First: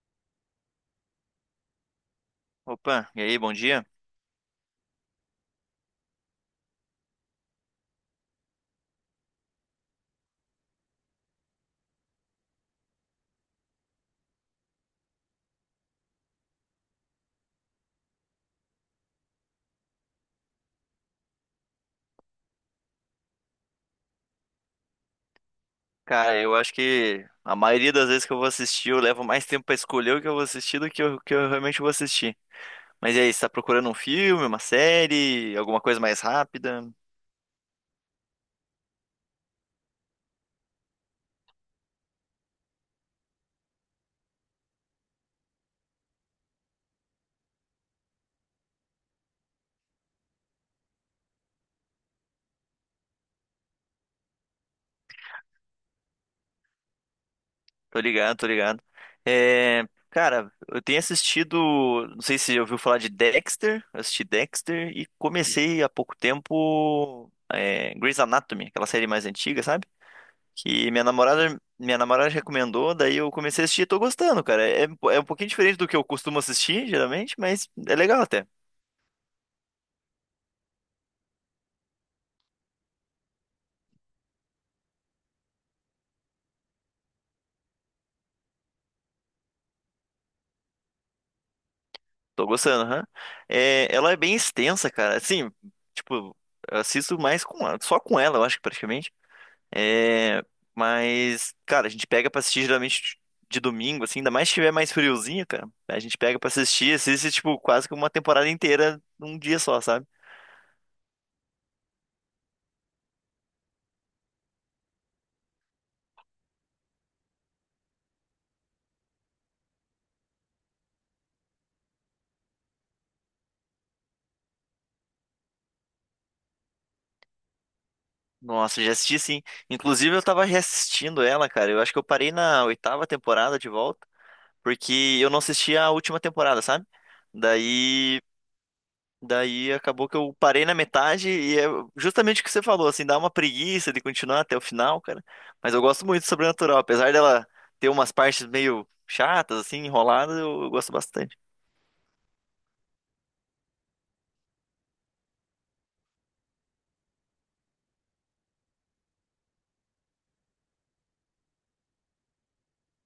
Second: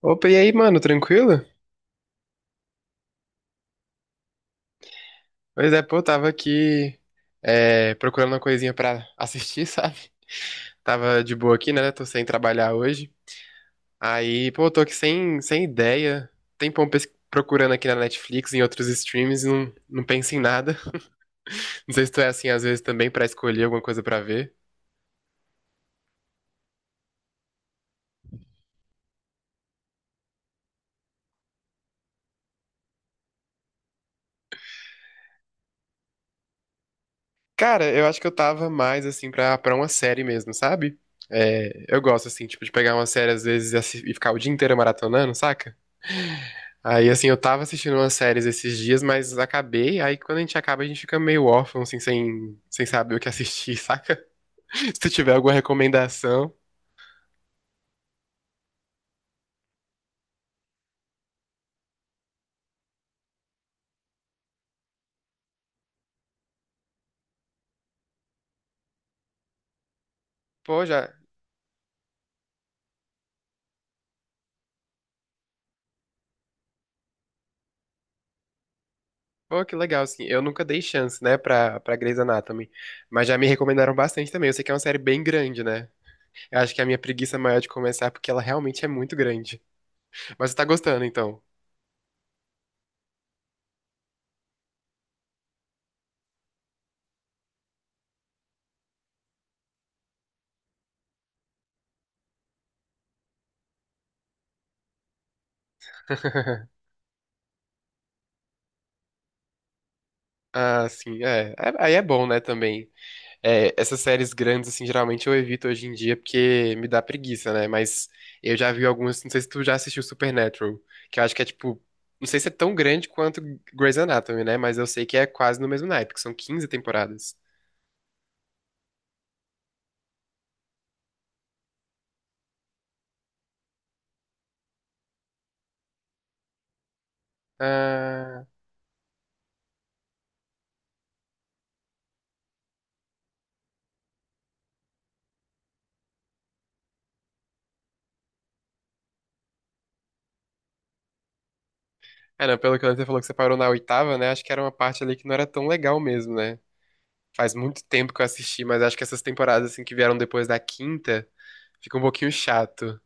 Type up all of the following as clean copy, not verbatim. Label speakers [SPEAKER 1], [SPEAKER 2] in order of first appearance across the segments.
[SPEAKER 1] Opa, e aí, mano, tranquilo?
[SPEAKER 2] Opa, e aí, bom dia?
[SPEAKER 1] Pois é, pô, tava aqui procurando uma coisinha pra assistir, sabe? Tava de boa aqui, né? Tô sem trabalhar hoje. Aí, pô, tô aqui sem ideia. Tempão procurando aqui na Netflix, em outros streams, e não penso em nada. Não sei se tu é assim, às vezes, também pra escolher alguma coisa pra ver.
[SPEAKER 2] Cara, eu acho que a maioria das vezes que eu vou assistir, eu levo mais tempo pra escolher o que eu vou assistir do que o que eu realmente vou assistir. Mas e aí, você tá procurando um filme, uma série, alguma coisa mais rápida?
[SPEAKER 1] Cara, eu acho que eu tava mais, assim, pra uma série mesmo, sabe? É, eu gosto, assim, tipo, de pegar uma série, às vezes, e e ficar o dia inteiro maratonando, saca? Aí, assim, eu tava assistindo umas séries esses dias, mas acabei. Aí, quando a gente acaba, a gente fica meio órfão, assim, sem saber o que assistir, saca? Se tu tiver alguma recomendação.
[SPEAKER 2] Tô ligado, tô ligado. É, Cara, eu tenho assistido, não sei se você ouviu falar de Dexter. Eu assisti Dexter e comecei há pouco tempo Grey's Anatomy, aquela série mais antiga, sabe?
[SPEAKER 1] Pô,
[SPEAKER 2] Que minha
[SPEAKER 1] já.
[SPEAKER 2] namorada, minha namorada recomendou, daí eu comecei a assistir e tô gostando, cara. É, é um pouquinho diferente do que eu costumo assistir, geralmente, mas é legal até.
[SPEAKER 1] Pô, que legal, assim. Eu nunca dei chance, né, pra Grey's Anatomy. Mas já me recomendaram bastante também. Eu sei que é uma série bem grande, né? Eu acho que a minha preguiça maior é de começar, é porque ela realmente é muito grande. Mas você tá gostando, então.
[SPEAKER 2] Tô gostando, aham. É, ela é bem extensa, cara. Assim, tipo, eu assisto mais com ela, só com ela, eu acho que praticamente. É, mas, cara, a gente pega pra assistir geralmente de domingo, assim, ainda mais se tiver mais friozinho, cara. A gente pega pra assistir, assiste, tipo, quase que uma temporada inteira num dia só, sabe?
[SPEAKER 1] Ah, sim, é. É- Aí é bom, né, também. É, essas séries grandes, assim, geralmente eu evito hoje em dia porque me dá preguiça, né? Mas eu já vi algumas, não sei se tu já assistiu Supernatural, que eu acho que é tipo, não sei se é tão grande quanto Grey's Anatomy, né? Mas eu sei que é quase no mesmo naipe, que são 15 temporadas.
[SPEAKER 2] Nossa, já assisti sim. Inclusive, eu tava reassistindo ela, cara. Eu acho que eu parei na oitava temporada de volta, porque eu não assisti a última temporada, sabe? Daí,
[SPEAKER 1] Ah,
[SPEAKER 2] daí acabou que eu parei na metade e é justamente o que você falou, assim, dá uma preguiça de continuar até o final, cara. Mas eu gosto muito de Sobrenatural, apesar dela ter umas partes meio chatas, assim, enroladas, eu gosto bastante.
[SPEAKER 1] é, não, pelo que você falou que você parou na oitava, né? Acho que era uma parte ali que não era tão legal mesmo, né? Faz muito tempo que eu assisti, mas acho que essas temporadas, assim, que vieram depois da quinta, fica um pouquinho chato.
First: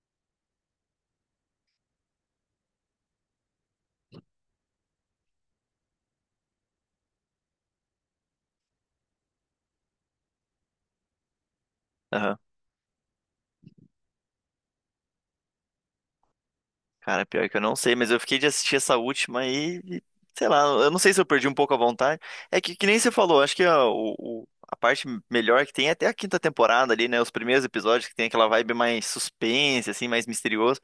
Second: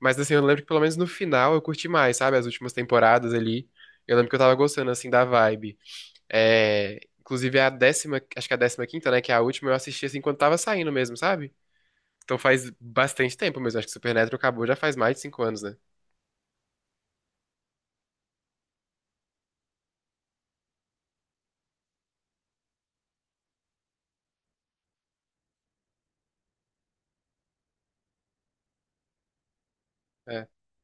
[SPEAKER 1] Mas assim, eu lembro que pelo menos no final eu curti mais, sabe? As últimas temporadas ali. Eu lembro que eu tava gostando, assim, da vibe. É, inclusive a décima, acho que a décima quinta, né? Que é a última, eu assisti assim quando tava saindo mesmo, sabe? Então faz bastante tempo mesmo. Acho que Supernatural acabou já faz mais de cinco anos, né?
[SPEAKER 2] Cara, pior que eu não sei, mas eu fiquei de assistir essa última aí, e, sei lá, eu não sei se eu perdi um pouco a vontade. É que nem você falou, acho que a parte melhor que tem é até a quinta temporada ali, né? Os primeiros episódios que tem aquela vibe mais suspense, assim, mais
[SPEAKER 1] É.
[SPEAKER 2] misterioso.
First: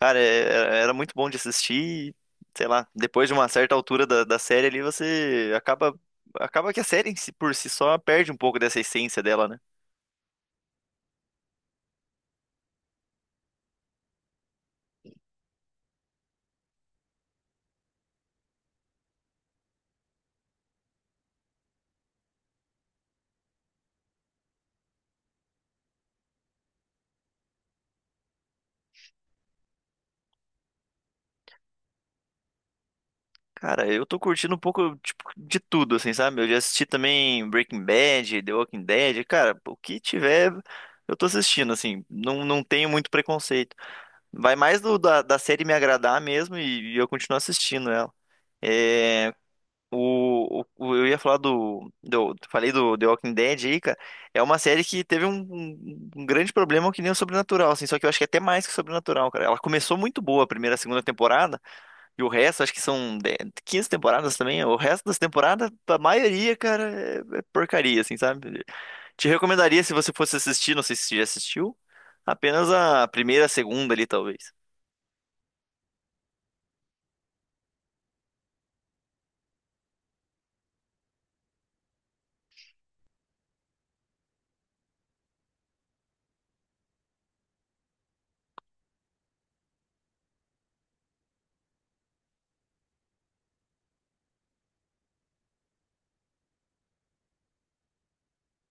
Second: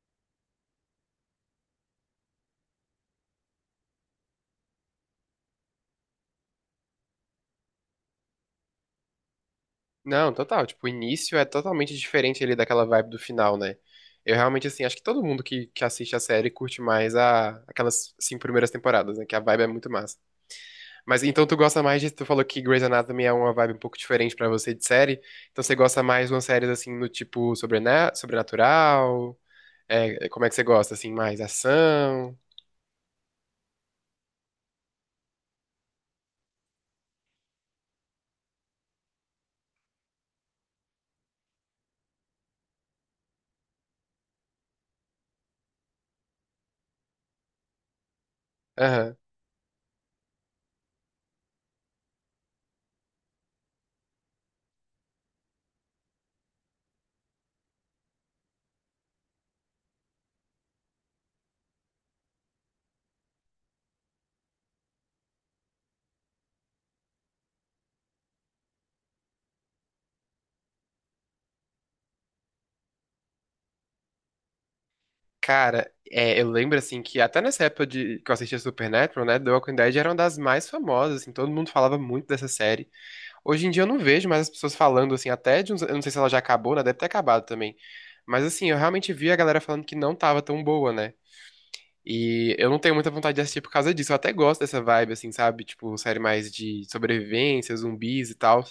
[SPEAKER 2] Cara, era muito bom de assistir, e, sei lá, depois de uma certa altura da série ali, você acaba que a série por si só perde um pouco dessa essência dela, né?
[SPEAKER 1] Não, total. Tipo, o início é totalmente diferente ali daquela vibe do final, né? Eu realmente, assim, acho que todo mundo que assiste a série curte mais aquelas cinco primeiras temporadas, né? Que a vibe é muito massa. Mas então tu gosta mais de. Tu falou que Grey's Anatomy é uma vibe um pouco diferente pra você de série. Então você gosta mais de umas séries assim no tipo sobrenatural? É, é, como é que você gosta? Assim, mais ação?
[SPEAKER 2] Cara, eu tô curtindo um pouco, tipo, de tudo, assim, sabe? Eu já assisti também Breaking Bad, The Walking Dead, cara, o que tiver, eu tô assistindo, assim, não tenho muito preconceito. Vai mais da série me agradar mesmo e eu continuo assistindo ela.
[SPEAKER 1] Aham.
[SPEAKER 2] É, o, o- eu ia falar falei do The Walking Dead aí, cara, é uma série que teve um grande problema que nem o Sobrenatural, assim, só que eu acho que é até mais que o Sobrenatural, cara. Ela começou muito boa a primeira, a segunda temporada, e o resto, acho que 15 temporadas também. O resto das temporadas, a maioria, cara, é porcaria, assim, sabe? Te recomendaria se você fosse assistir, não sei se você já assistiu, apenas a primeira, a segunda ali, talvez.
[SPEAKER 1] Cara, é, eu lembro assim que até nessa época de, que eu assistia Supernatural, né? The Walking Dead era uma das mais famosas, assim, todo mundo falava muito dessa série. Hoje em dia eu não vejo mais as pessoas falando, assim, até de uns, eu não sei se ela já acabou, né? Deve ter acabado também. Mas assim, eu realmente vi a galera falando que não tava tão boa, né? E eu não tenho muita vontade de assistir por causa disso. Eu até gosto dessa vibe, assim, sabe? Tipo, série mais de sobrevivência, zumbis e tal.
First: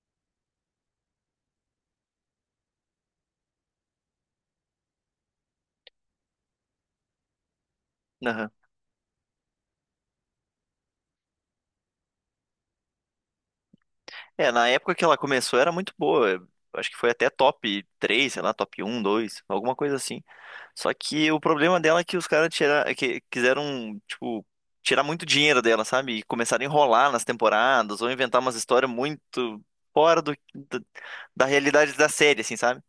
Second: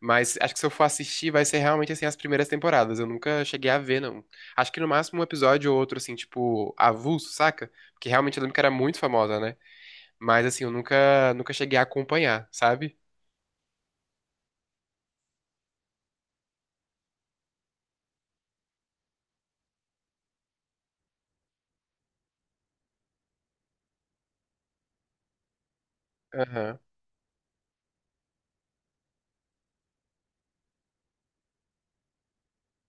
[SPEAKER 1] Mas acho que se eu for assistir, vai ser realmente, assim, as primeiras temporadas. Eu nunca cheguei a ver, não. Acho que no máximo um episódio ou outro, assim, tipo, avulso, saca? Porque realmente eu lembro que era muito famosa, né? Mas, assim, eu nunca cheguei a acompanhar, sabe?
[SPEAKER 2] É, na época que ela começou era muito boa. Eu Acho que foi até top 3, sei lá, top um, 2, alguma coisa assim. Só que o problema dela é que os caras que quiseram, tipo, tirar muito dinheiro dela, sabe? E começaram a
[SPEAKER 1] Aham,
[SPEAKER 2] enrolar nas temporadas ou inventar umas histórias muito fora do, da da realidade da série, assim, sabe?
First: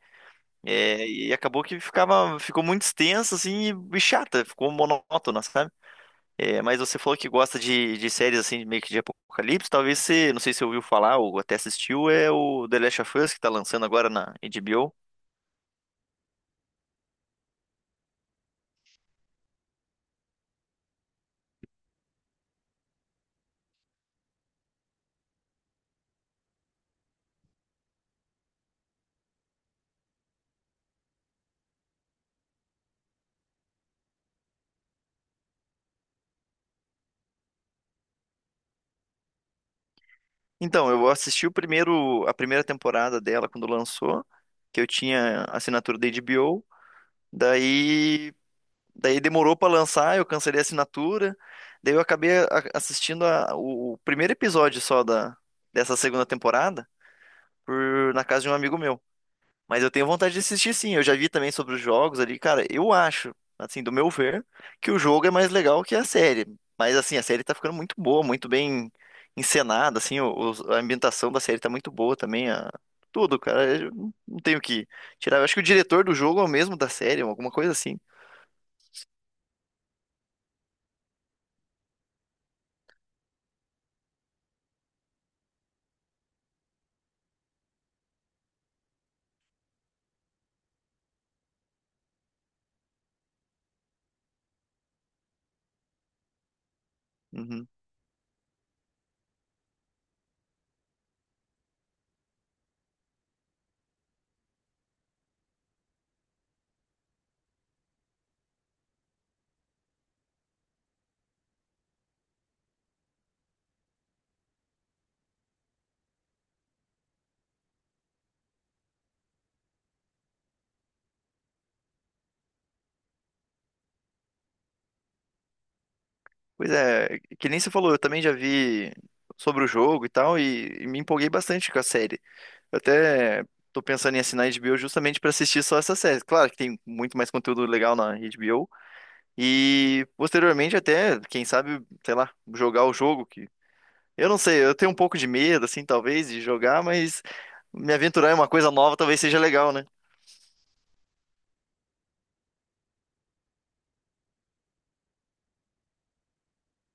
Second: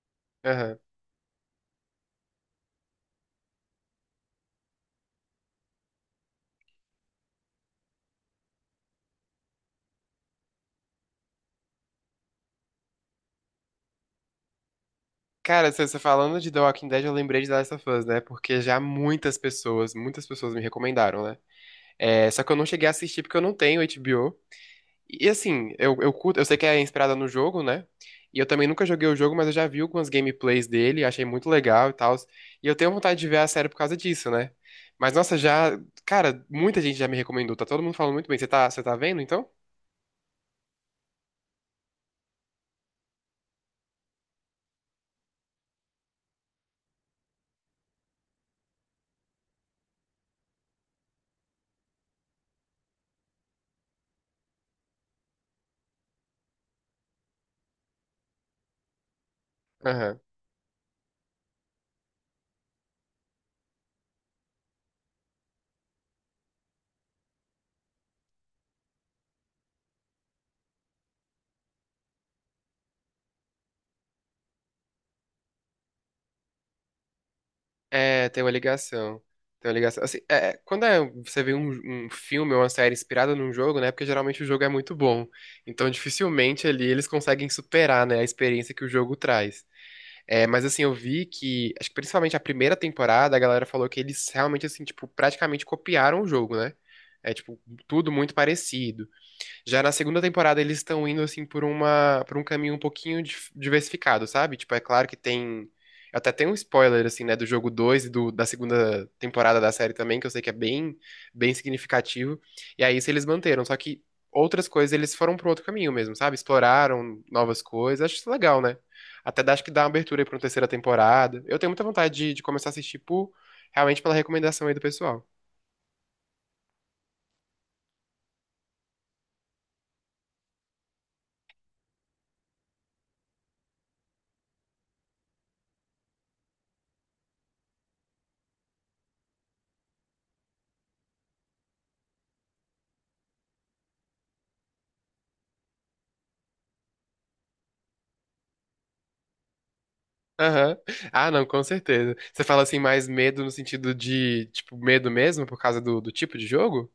[SPEAKER 1] aham.
[SPEAKER 2] É, e acabou que ficou muito extenso, assim, e chata, ficou monótona, sabe? É, mas você falou que gosta de séries assim, meio que de apocalipse. Talvez você, não sei se você ouviu falar ou até assistiu, é o The Last of Us que tá lançando agora na HBO.
[SPEAKER 1] Cara, você falando de The Walking Dead, eu lembrei de The Last of Us, né? Porque já muitas pessoas me recomendaram, né? É, só que eu não cheguei a assistir porque eu não tenho HBO. E assim, eu curto, eu sei que é inspirada no jogo, né? E eu também nunca joguei o jogo, mas eu já vi algumas gameplays dele, achei muito legal e tal. E eu tenho vontade de ver a série por causa disso, né? Mas nossa, já, cara, muita gente já me recomendou, tá todo mundo falando muito bem. Você tá vendo então?
[SPEAKER 2] Então, eu assisti a primeira temporada dela quando lançou, que eu tinha assinatura da HBO. Daí, daí demorou pra lançar, eu cancelei a assinatura. Daí eu assistindo o primeiro episódio só dessa segunda temporada na casa de um amigo meu. Mas eu tenho
[SPEAKER 1] Aham.
[SPEAKER 2] vontade de assistir sim. Eu já vi também sobre os jogos ali, cara. Eu acho, assim, do meu ver, que o jogo é mais legal que a série. Mas assim, a série tá ficando muito boa, muito bem encenada, assim, a ambientação da série tá muito boa também, tudo, cara. Eu não tenho o que tirar. Eu acho que o diretor do jogo é o mesmo da série, alguma coisa assim.
[SPEAKER 1] É, tem uma ligação. Tem uma ligação. Assim, é, quando você vê um, um filme ou uma série inspirada num jogo, né? Porque geralmente o jogo é muito bom. Então, dificilmente ali eles conseguem superar, né, a experiência que o jogo traz. É, mas assim, eu vi que, acho que principalmente a primeira temporada, a galera falou que eles realmente, assim, tipo, praticamente copiaram o jogo, né? É, tipo,
[SPEAKER 2] Uhum.
[SPEAKER 1] tudo muito parecido. Já na segunda temporada eles estão indo assim por um caminho um pouquinho diversificado, sabe? Tipo, é claro que tem até tem um spoiler assim, né, do jogo 2 e do, da segunda temporada da série também, que eu sei que é bem significativo. E aí isso eles manteram, só que outras coisas eles foram para outro caminho mesmo, sabe? Exploraram novas coisas. Acho isso legal, né? Até acho que dá uma abertura aí pra uma terceira temporada. Eu tenho muita vontade de começar a assistir por, realmente pela recomendação aí do pessoal.
[SPEAKER 2] Pois é, que nem você falou, eu também já vi sobre o jogo e tal, e me empolguei bastante com a série. Eu até tô pensando em assinar a HBO justamente para assistir só essa série. Claro que tem muito mais conteúdo legal na HBO. E posteriormente até, quem sabe, sei lá, jogar o jogo que eu não sei, eu tenho um pouco de medo assim, talvez, de jogar, mas me aventurar em uma coisa nova talvez seja legal, né?
[SPEAKER 1] Aham. Ah, não, com certeza. Você fala assim, mais medo no sentido de, tipo, medo mesmo por causa do tipo de jogo?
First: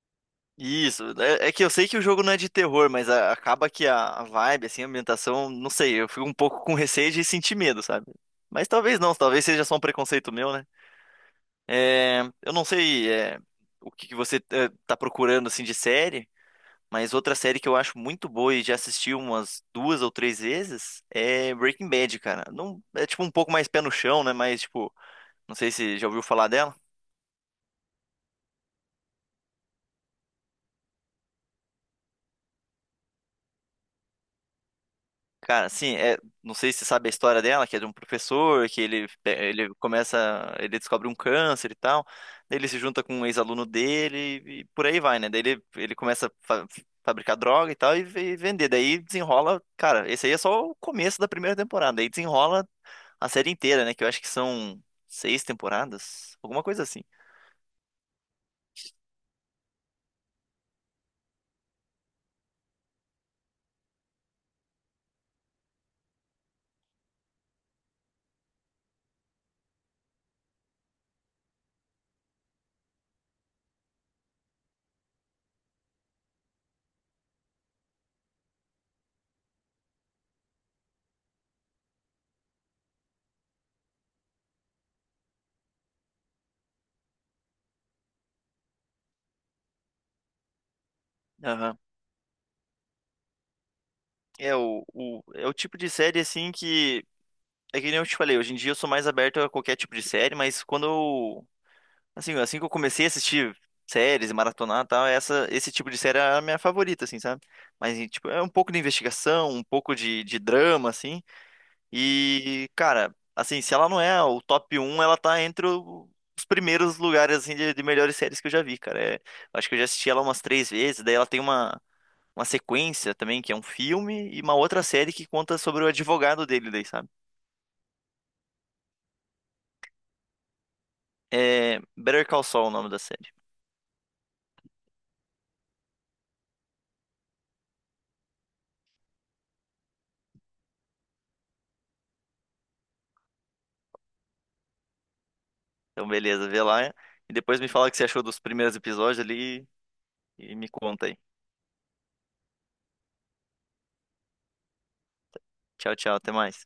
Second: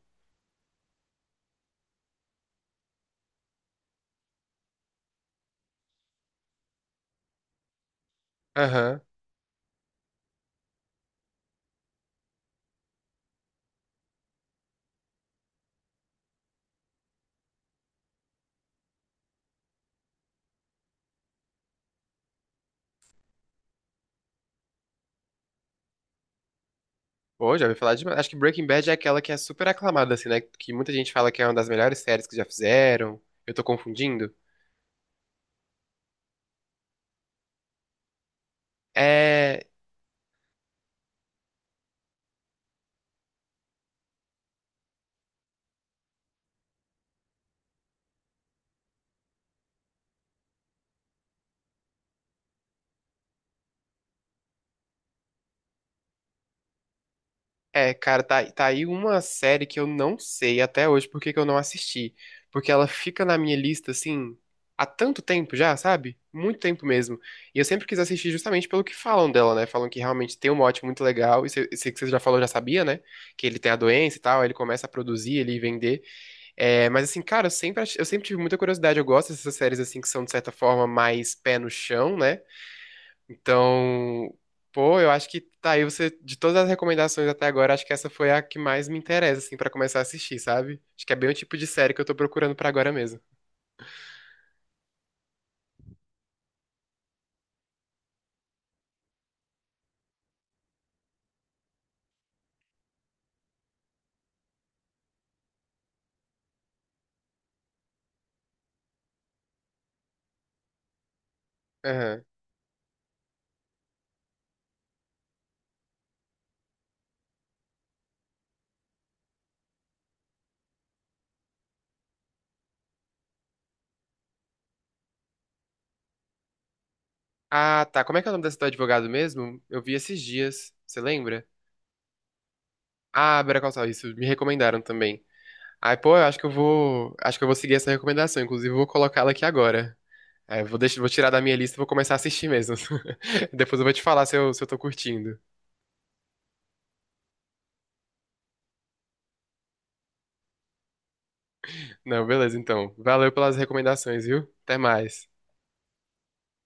[SPEAKER 2] Isso, é, é que eu sei que o jogo não é de terror, mas acaba que a vibe, assim, a ambientação, não sei, eu fico um pouco com receio de sentir medo, sabe? Mas talvez
[SPEAKER 1] Aham.
[SPEAKER 2] não, talvez seja só um preconceito meu, né? Eu não sei é, o que que você está procurando assim de série, mas outra série que eu acho muito boa e já assisti umas duas ou três vezes é Breaking Bad, cara. Não, é tipo um pouco mais pé no chão, né? Mas tipo, não sei se já ouviu falar dela.
[SPEAKER 1] Pô, já ouvi falar demais. Acho que Breaking Bad é aquela que é super aclamada, assim, né? Que muita gente fala que é uma das melhores séries que já fizeram. Eu tô confundindo?
[SPEAKER 2] Cara, assim, é, não sei se você sabe a história dela, que é de um professor, que
[SPEAKER 1] É.
[SPEAKER 2] ele começa, ele descobre um câncer e tal, daí ele se junta com um ex-aluno dele e por aí vai, né? Daí ele começa a fabricar droga e tal e, vender, daí desenrola, cara, esse aí é só o começo da primeira temporada, aí desenrola a série inteira, né? Que eu acho que são seis temporadas, alguma coisa assim.
[SPEAKER 1] É, cara, tá aí uma série que eu não sei até hoje por que que eu não assisti. Porque ela fica na minha lista, assim, há tanto tempo já, sabe? Muito tempo mesmo. E eu sempre quis assistir justamente pelo que falam dela, né? Falam que realmente tem um mote muito legal. E sei que você já falou, já sabia, né? Que ele tem a doença e tal, aí ele começa a produzir, ele vender. É, mas assim, cara, eu sempre, eu sempre tive muita curiosidade. Eu gosto dessas séries, assim, que são, de certa forma, mais pé no chão, né? Então, pô, eu acho que tá aí você, de todas as recomendações até agora, acho que essa foi a que mais me interessa, assim, pra começar a assistir, sabe? Acho que é bem o tipo de
[SPEAKER 2] Aham.
[SPEAKER 1] série que eu tô procurando pra agora mesmo.
[SPEAKER 2] É é o tipo de série, assim, que... É que nem eu te falei, hoje em dia eu sou mais aberto a qualquer tipo de série, mas assim que eu comecei a assistir séries e maratonar e tal, esse tipo de série era a minha favorita, assim, sabe? Mas, e, tipo, é um pouco de investigação, um pouco de drama, assim.
[SPEAKER 1] Aham.
[SPEAKER 2] E, cara, assim, se ela não é o top um ela tá entre os primeiros lugares, assim, de melhores séries que eu já vi, cara. É, eu acho que eu já assisti ela umas três vezes. Daí ela tem uma sequência também, que é um filme, e uma outra série que conta sobre o advogado dele, daí, sabe?
[SPEAKER 1] Ah, tá. Como é que é o nome desse do advogado mesmo? Eu vi esses dias. Você lembra?
[SPEAKER 2] É Better Call Saul, o nome da série.
[SPEAKER 1] Ah, Better Call Saul, isso. Me recomendaram também. Ai, pô, eu acho que eu vou. Acho que eu vou seguir essa recomendação. Inclusive, eu vou colocá-la aqui agora. É, eu vou deixar, vou tirar da minha lista e vou começar a assistir mesmo. Depois eu vou te falar se eu tô curtindo.
[SPEAKER 2] Então, beleza, vê lá e depois me fala o que você achou dos primeiros episódios ali e me conta aí.
[SPEAKER 1] Não, beleza, então. Valeu pelas recomendações, viu? Até mais.
[SPEAKER 2] Tchau, tchau, até mais.